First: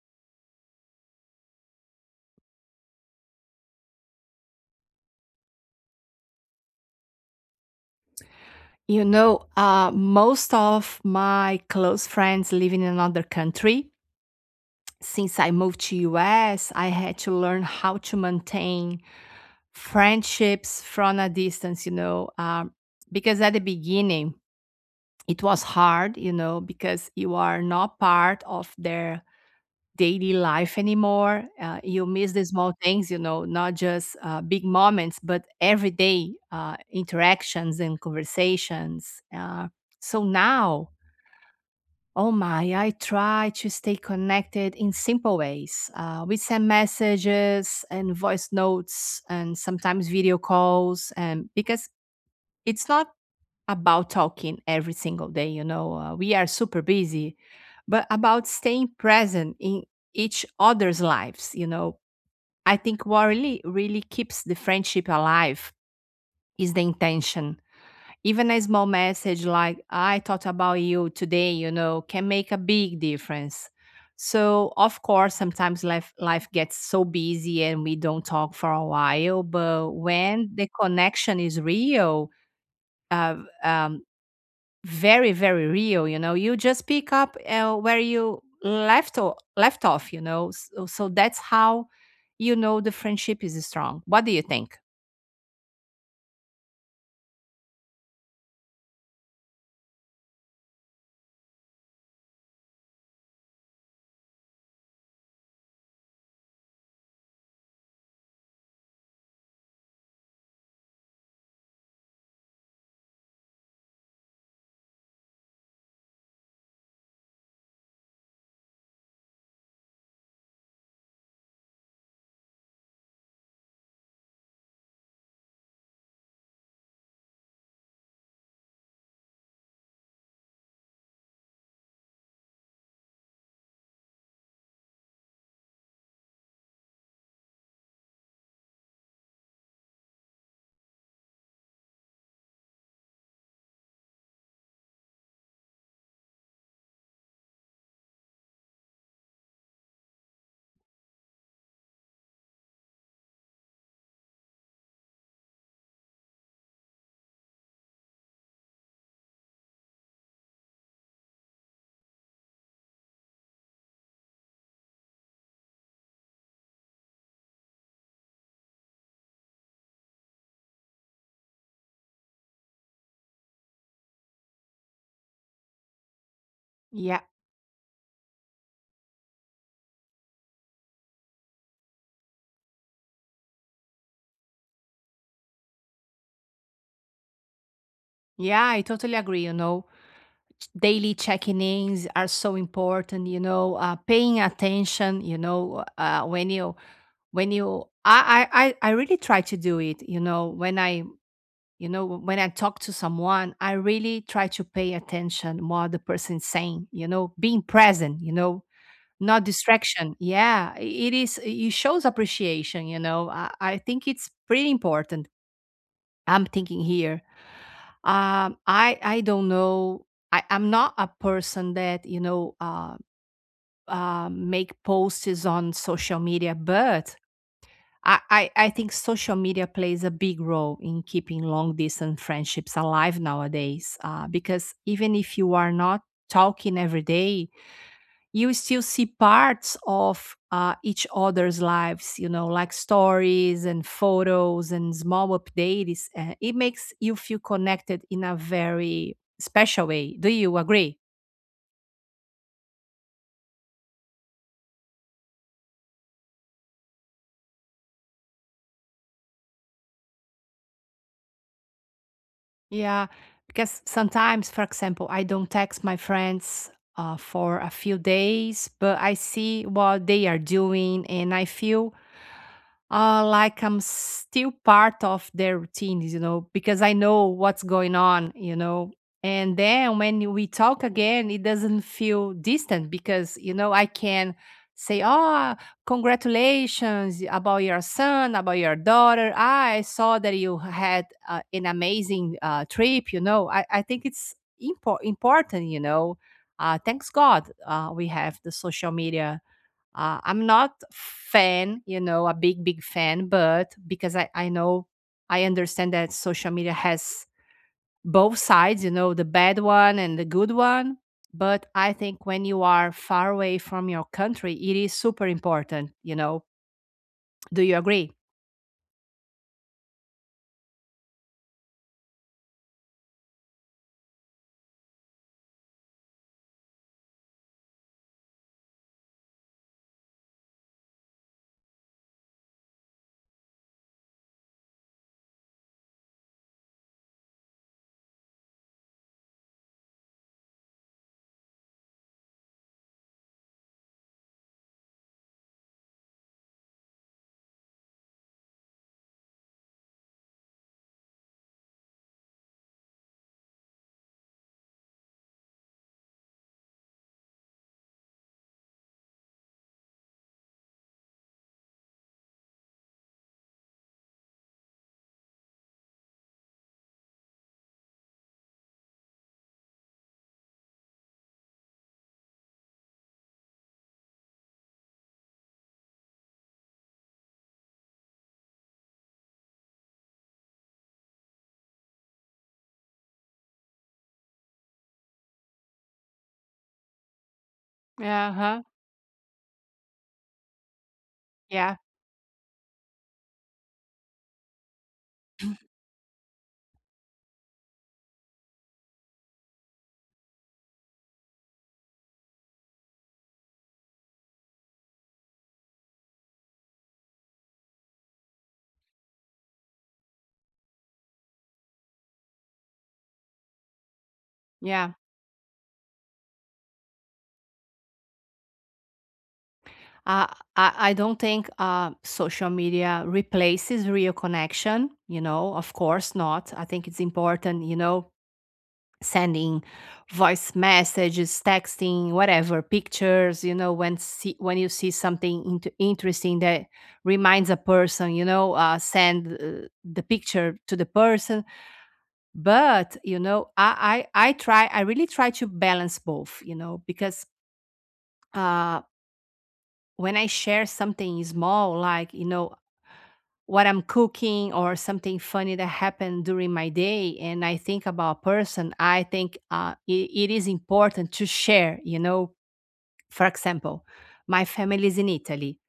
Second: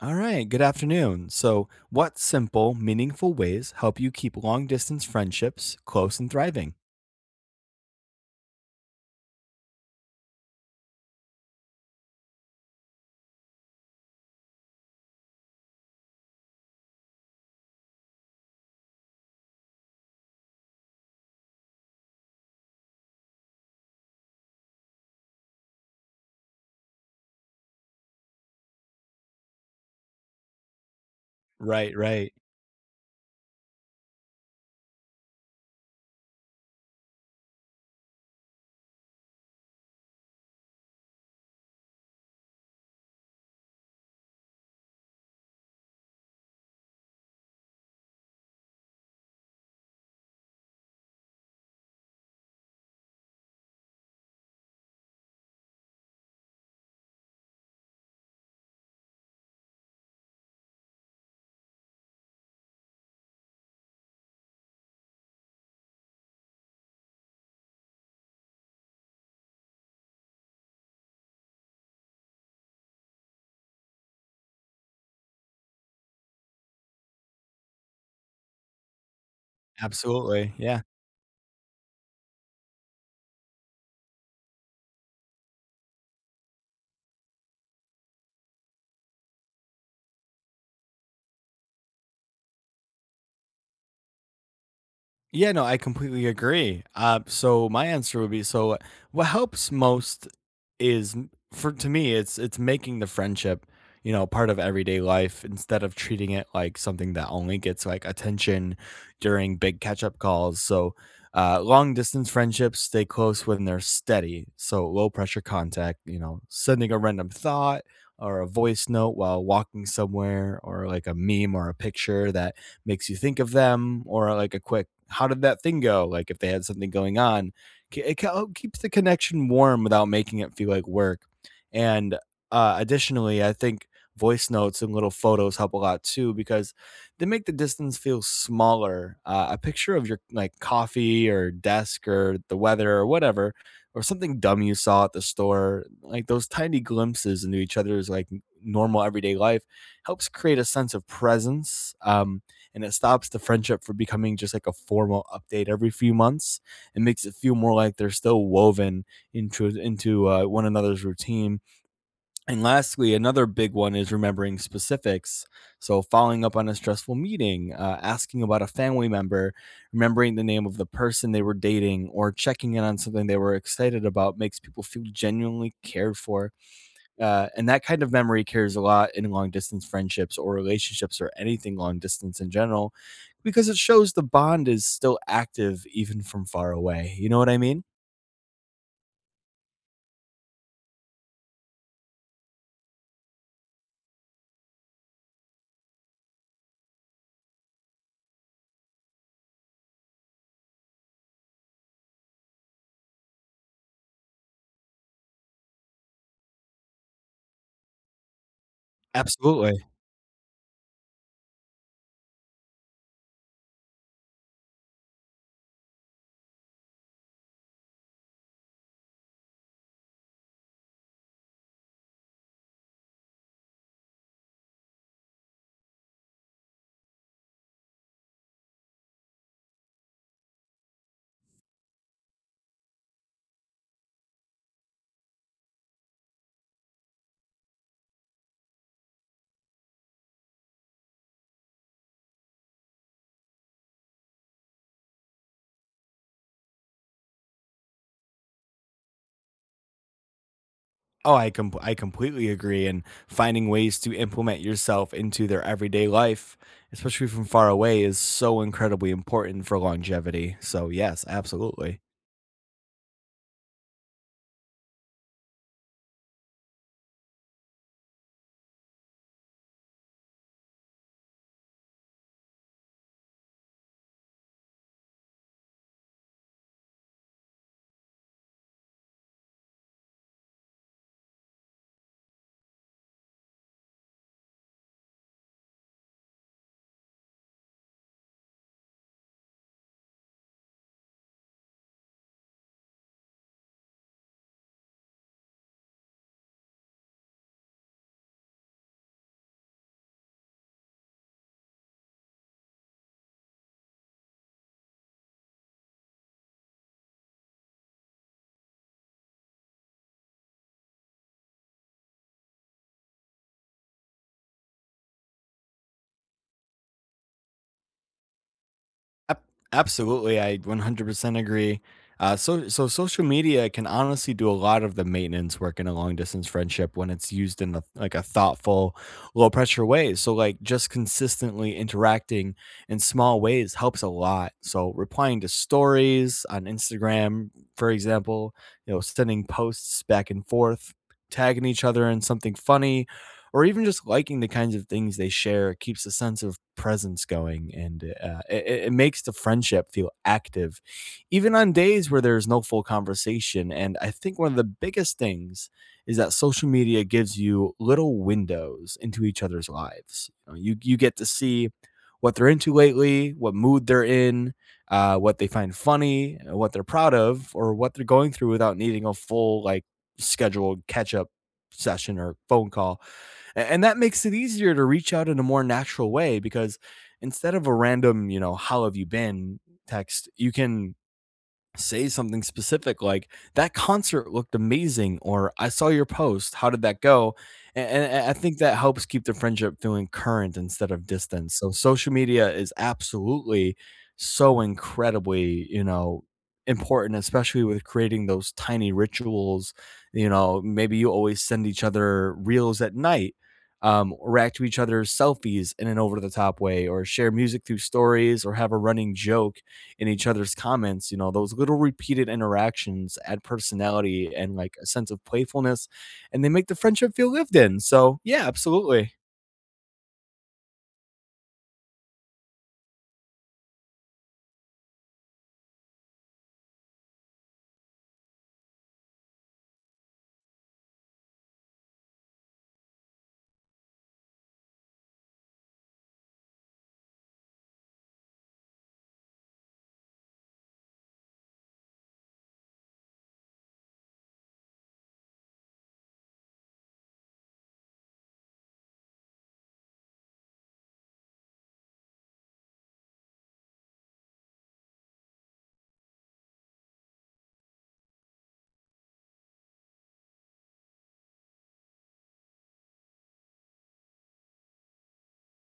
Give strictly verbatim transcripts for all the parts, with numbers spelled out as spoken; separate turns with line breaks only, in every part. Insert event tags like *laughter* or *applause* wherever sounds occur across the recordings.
All right, good afternoon. So, what simple, meaningful ways help you keep long distance friendships close and thriving?
You know, uh, most of my close friends live in another country. Since I moved to U S, I had to learn how to maintain friendships from a distance, you know, um, because at the beginning it was hard, you know, because you are not part of their daily life anymore. Uh,
Right,
you
right.
miss the small things, you know, not just uh, big moments, but everyday uh, interactions and conversations. Uh, so now, oh my, I try to stay connected in simple ways. Uh, we send messages and voice notes and sometimes video calls, and because it's not about talking every single day, you know, uh, we are super busy, but about staying present in each other's lives, you know. I think what really, really keeps the friendship alive is the intention. Even a small message like, I thought about you today, you know, can make a big difference. So, of course, sometimes life, life gets so busy and we don't talk for a while. But when
Absolutely.
the
Yeah.
connection is real, uh, um, very, very real, you know, you just pick up uh, where you left, o- left off, you know. So, so that's how, you know, the friendship is strong. What do you think?
Yeah, no, I completely agree. Uh, so my answer would be so what helps most is m- for to me it's it's making the friendship, you know, part of everyday life instead of treating it like something that only gets like attention during big catch-up calls. So uh, long distance friendships stay close when they're steady. So low pressure contact, you know, sending a random thought or a voice note while walking somewhere or like a meme or a picture that makes you think of them or like a quick how did that thing go? Like if they had something going on, it oh, keeps the connection warm without making it feel like work. And uh, additionally, I think voice notes and little photos help a lot too because they make the distance feel smaller. Uh, a picture of your like coffee or desk or the weather or whatever, or something dumb you saw at the store, like those tiny glimpses into each other's like normal everyday life helps create a sense of presence. Um, and it stops the friendship from becoming just like a formal update every few months. It makes it feel more like they're still woven into into uh, one another's routine. And lastly, another big one is remembering specifics, so following up on a stressful meeting, uh, asking about a family member, remembering the name of the person they were dating, or checking in on something they were excited about makes people feel genuinely cared for,
Yeah.
uh, and that kind of memory carries a lot in long distance friendships or relationships or anything long distance in general, because it shows the bond is still active even from far away. You know what I mean?
Yeah, I totally agree, you know, daily checking-ins are so important, you know, uh, paying attention, you know, uh, when you when you I, I I I really try to do it, you know, when i you know when I talk to someone I really try to pay attention what the person is saying, you know, being present, you know, not
Absolutely.
distraction. Yeah, i- it is, it shows appreciation, you know. i, I think it's pretty important. I'm thinking here. um, I I don't know. I, I'm not a person that, you know uh, uh, make posts on social media, but I, I I think social media plays a big role in keeping long distance friendships alive nowadays. Uh, because even if you are not talking every day, you still see parts of uh, each other's lives, you know, like stories and photos and small updates. Uh, it makes you feel connected in a very special way. Do you agree?
Oh, I com- I completely agree. And finding ways to implement yourself into their everyday life, especially from far away, is so incredibly important for longevity. So, yes, absolutely.
Yeah, because sometimes, for example, I don't text my friends uh, for a few days, but I see what they are doing and I feel uh, like I'm still part of their routines, you know, because I know what's going on, you know. And then when we talk again, it doesn't feel distant because, you know, I can say, oh, congratulations about your son, about your daughter. Ah, I saw that you had uh, an amazing uh, trip, you know. I, I think it's impo- important, you know. Uh, thanks God uh, we have the social media. uh, I'm not fan, you know, a big, big fan, but because I, I know, I understand that social media has both sides, you know, the bad one and the good one. But I think when you are far away from your country, it is super important, you know. Do you agree?
Ab- Absolutely, I one hundred percent agree. Uh, so, so social media can honestly do a lot of the maintenance work in a long distance friendship when it's used in a, like a thoughtful, low pressure way. So, like just consistently interacting in small ways helps a lot. So, replying to stories on Instagram, for example, you know, sending posts back and forth, tagging each other in something funny, or even just liking the kinds of things they share keeps a sense of presence going, and uh, it, it it makes the friendship feel active even on days where there's no full conversation. And I think one of the biggest things is that social media gives you little windows into each other's lives. You know, you, you get to see what they're into lately, what mood they're in, uh, what they find funny, uh, what they're proud of, or what they're going through without needing a full like scheduled catch up session or phone call. A- And that makes it easier to reach out in a more natural way, because instead of a random, you know, how have you been text, you can say something specific like, that concert looked amazing, or I saw your post, how did that go? A- and, I
Yeah,
think
huh?
that helps keep the friendship feeling current instead of distant. So
Yeah,
social media is absolutely so incredibly, you know, important, especially with creating those tiny rituals. You know, maybe you always send each other reels at night, um, react to each other's selfies in an over the top way, or share music through stories, or have a running joke in each other's comments. You know, those little repeated interactions add personality and like a
yeah.
sense of playfulness, and they make the friendship feel lived in. So, yeah, absolutely.
Uh, I, I don't think uh, social media replaces real connection, you know, of course not. I think it's important, you know, sending voice messages, texting, whatever, pictures, you know, when see, when you see something int- interesting that reminds a person, you know, uh, send uh, the picture to the person. But, you know, I, I, I try, I really try to balance both, you know, because uh, when I share something small, like, you know, what I'm cooking or something funny that happened during my day and I think about a person, I think uh, it, it is important to share, you know. For example, my family is in Italy.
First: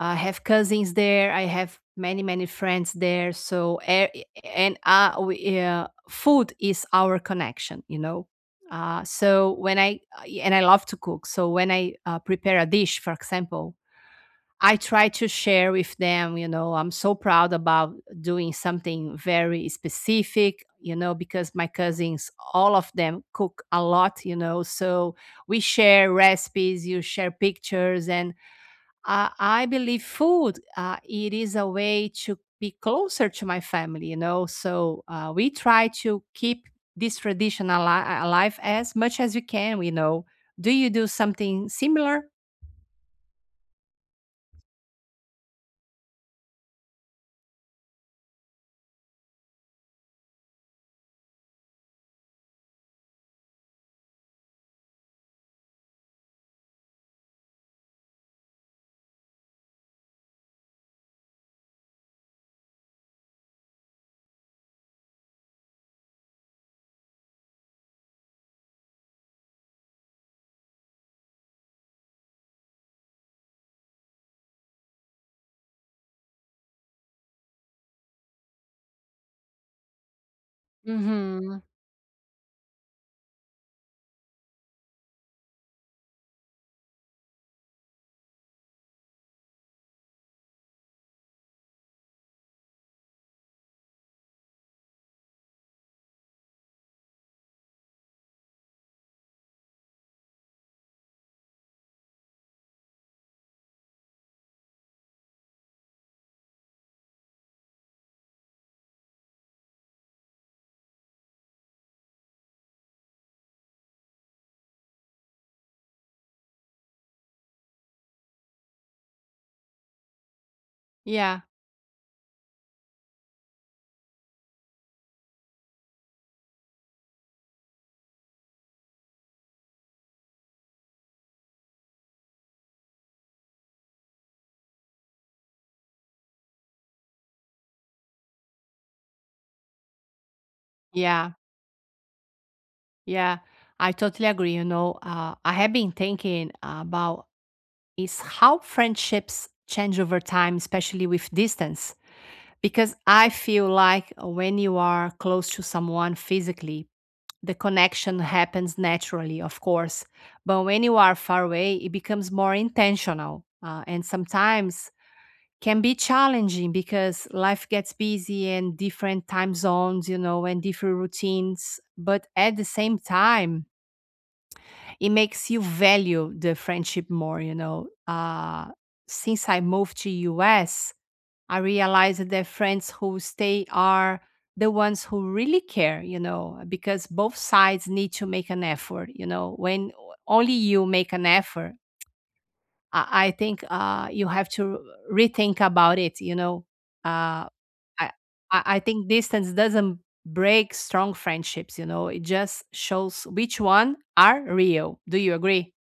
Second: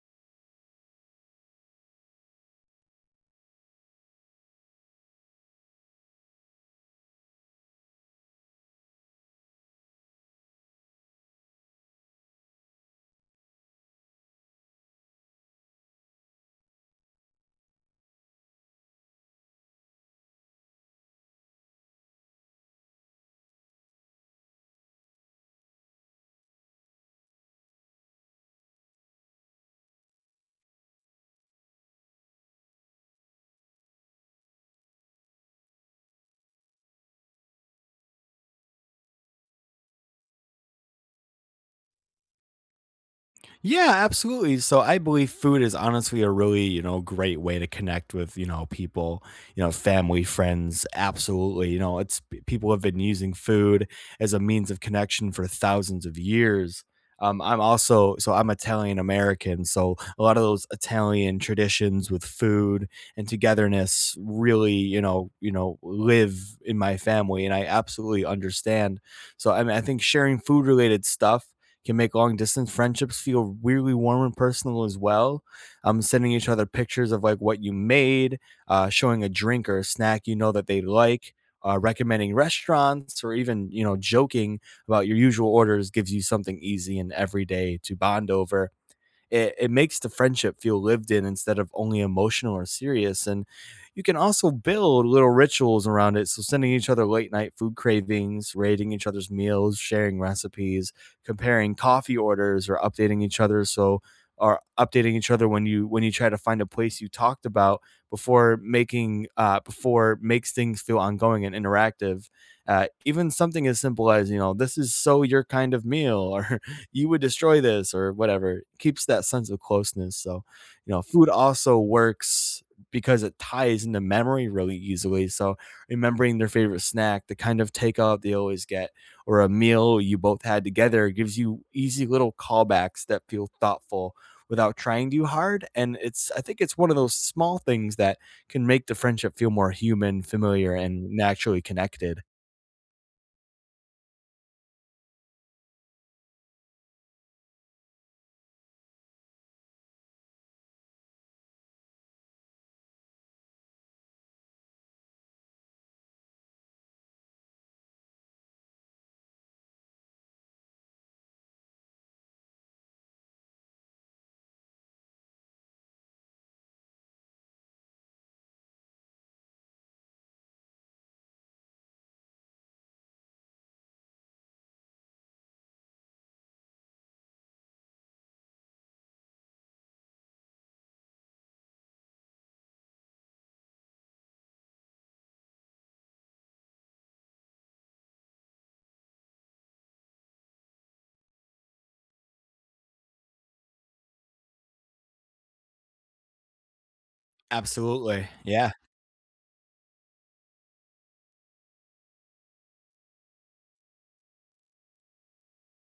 I have cousins there. I have many, many friends there. So, e- and uh, we, uh, food is our connection, you know. Uh, so when I, uh, and I love to cook. So when I uh, prepare a dish, for example, I try to share with them, you know. I'm so proud about doing something very specific, you know, because my cousins, all of them cook a lot, you know, so we share recipes, you share pictures. And I, I believe food, uh, it is a way to be closer to my family, you know, so uh, we try to keep this tradition ali- alive as much as we can, you know. Do you do something similar?
Yeah, absolutely. So I believe food is honestly a really, you know, great way to connect with, you know, people, you know, family, friends. Absolutely. You know, it's p- people have been using food as a means of connection for thousands of years. Um, I'm also, so I'm Italian American. So a lot of those Italian traditions with food and togetherness really, you know, you know, live in my family, and I absolutely understand. So I mean, I think sharing food related stuff can make long distance friendships feel weirdly warm and personal as well. Um, sending each other pictures of like what you made, uh, showing a drink or a snack you know that they like,
Mm-hmm.
uh, recommending restaurants, or even you know joking about your usual orders gives you something easy and everyday to bond over. It, it makes the friendship feel lived in instead of only emotional or serious. And you can also build little rituals around it. So, sending each other late night food cravings, rating each other's meals, sharing recipes, comparing coffee orders, or updating each other. So, or updating each other when you when you try to find a place you talked about before making uh, before makes things feel ongoing and interactive. Uh, even something as simple as, you know, this is so your kind of meal, *laughs* or you would destroy this or whatever. It keeps that sense of closeness. So, you know, food
Yeah,
also works because it ties into memory really easily. So, remembering their favorite snack, the kind of takeout they always get, or a meal you both had together gives you easy little callbacks that feel thoughtful without trying too hard. And it's, I think it's one of those small things that can make the friendship feel more human, familiar, and
yeah.
naturally connected.
Yeah, I totally agree. You know, uh, I have been thinking about is how friendships change over time, especially with distance. Because I feel like when you are close to someone physically, the connection happens naturally, of course. But when you are far away, it becomes more intentional, uh, and sometimes can be challenging because life gets busy and different time zones, you know, and different routines. But at the same time, it makes you value the friendship more, you know. Uh since I moved to US, I realized that friends who stay are the ones who really care, you know, because both sides need to make an effort, you know. When only you make an effort, i, I think uh you have to rethink about it, you know. uh i
Absolutely.
i
Yeah.
I think distance doesn't break strong friendships, you know, it just shows which one are real. Do you agree?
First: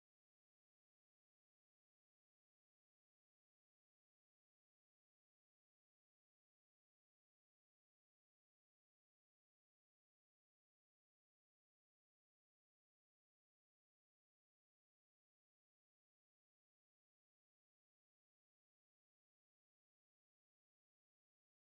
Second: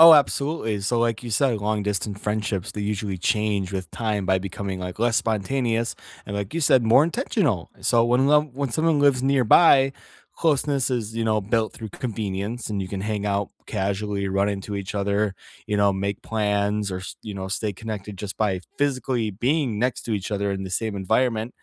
Oh, absolutely. So, like you said, long distance friendships they usually change with time by becoming like less spontaneous and, like you said, more intentional. So when love, when someone lives nearby, closeness is, you know, built through convenience, and you can hang out casually, run into each other, you know, make plans, or s- you know, stay connected just by physically being next to each other in the same environment.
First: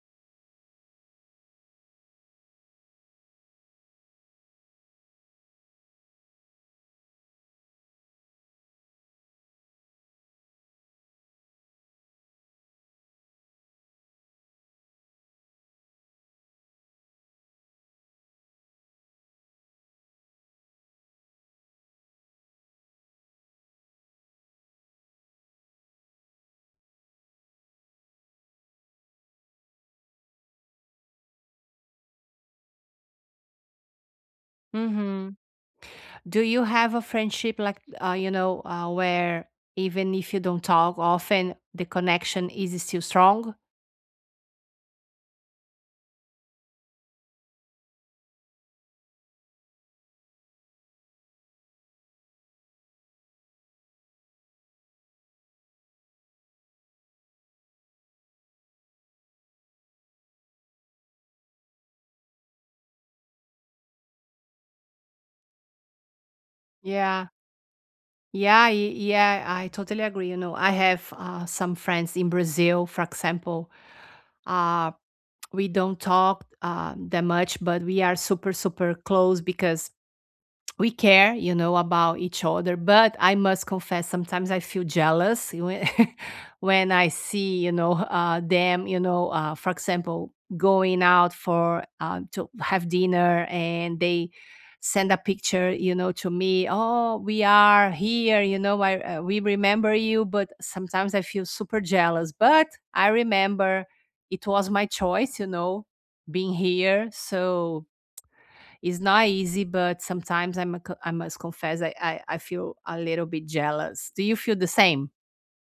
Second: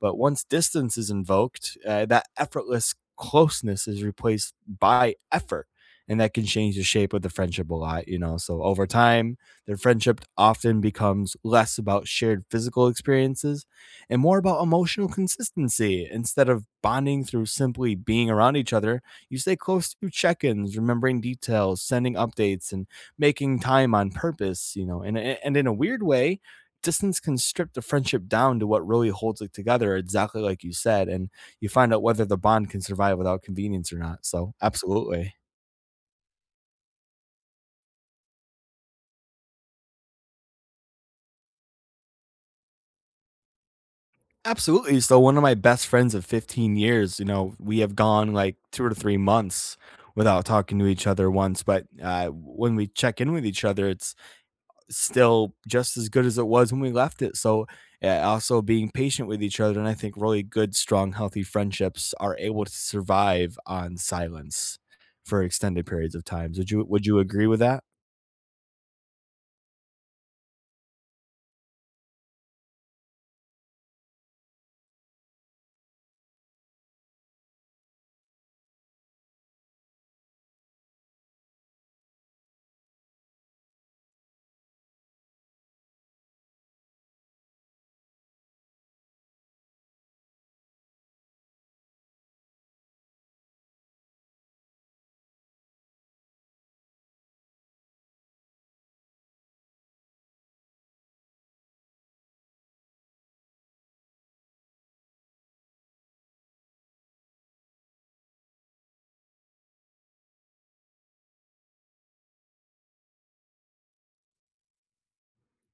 But once distance is invoked, uh, that effortless closeness is replaced by effort, and that can change the shape of the friendship a lot, you know. So over time, their friendship often becomes less about shared physical experiences and more about emotional consistency. Instead of bonding through simply being around each other, you stay close through check-ins, remembering details, sending updates, and making time on purpose, you know. And and in a weird way, distance can strip the friendship down to what really holds it together, exactly like you said, and you find out whether the bond can survive without convenience or not. So, absolutely.
Mhm. Do you have a friendship like, uh, you know uh, where even if you don't talk often, the connection is still strong?
Absolutely. So one of my best friends of fifteen years, you know, we have gone like two or three months without talking to each other once, but uh, when we check in with each other, it's still just as good as it was when we left it. So uh, also being patient with each other, and I think really good, strong, healthy friendships are able to survive on silence for extended periods of times. Would you Would you
Yeah.
agree with that?
Yeah, y- yeah, I totally agree. You know, I have uh, some friends in Brazil, for example. Uh, we don't talk uh, that much, but we are super, super close because we care, you know, about each other. But I must confess, sometimes I feel jealous when, *laughs* when I see, you know, uh, them, you know, uh, for example, going out for uh, to have dinner and they send a picture, you know, to me. Oh, we are here, you know. I uh, we remember you, but sometimes I feel super jealous. But I remember it was my choice, you know, being here, so it's not easy, but sometimes I mu- I must confess I, I I feel a little bit jealous. Do you feel the same?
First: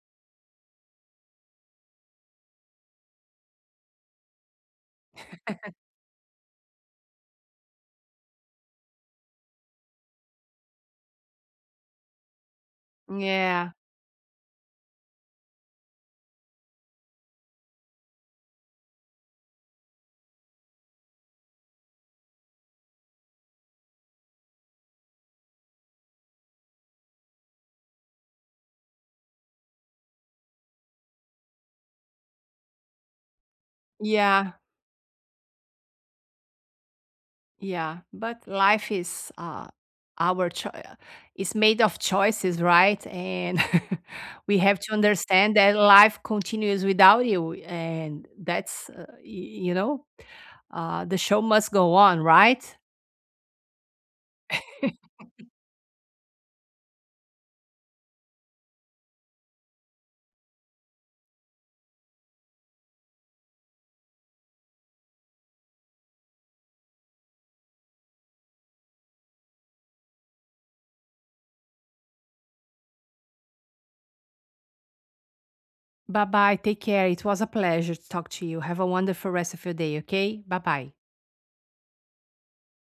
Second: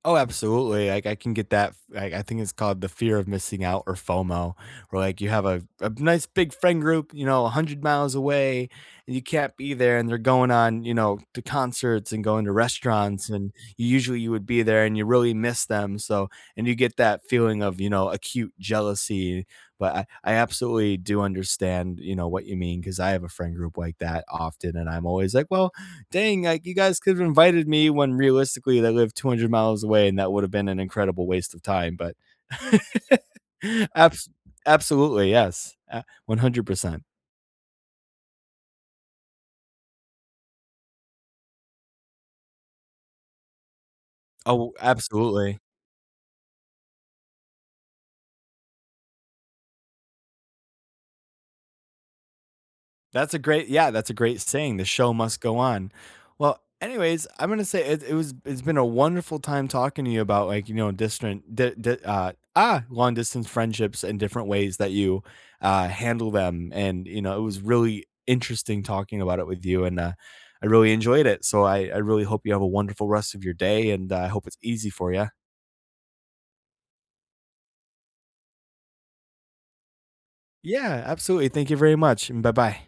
Oh, absolutely. Like I can get that. Like I think it's called the fear of missing out, or FOMO, where like you have a, a nice big friend group, you know, a hundred miles away, and you can't be there, and they're going on, you know, to concerts and going to restaurants, and
Yeah,
you usually you would be there, and you really miss them. So, and you get that feeling of, you know, acute jealousy. But I, I absolutely do understand, you know, what you mean, because I have a friend group like that often, and I'm always like, well, dang, like you guys could have invited me, when realistically they live two hundred miles away and that would have been an incredible waste of time. But *laughs* abs-
yeah,
absolutely, yes, uh, one hundred percent.
yeah. But life is, uh, our choice. It's made of choices, right? And *laughs* we
Oh,
have to understand
absolutely.
that life continues without you, and that's uh, y- you know, uh, the show must go on, right?
That's a great, yeah, that's a great saying, "The
*laughs*
show must go on." Well, anyways, I'm gonna say, it, it was it's been a wonderful time talking to you about like, you know, distant di- di- uh, ah long distance friendships and different ways that you uh, handle them, and you know it was really interesting talking about it with you, and uh, I really enjoyed it. So I I really hope you have a wonderful rest of your day, and uh, I hope it's easy for you.
Bye bye. Take care. It was a pleasure to talk to you. Have a wonderful rest of your day. Okay. Bye bye.
Yeah, absolutely. Thank you very much, and bye bye.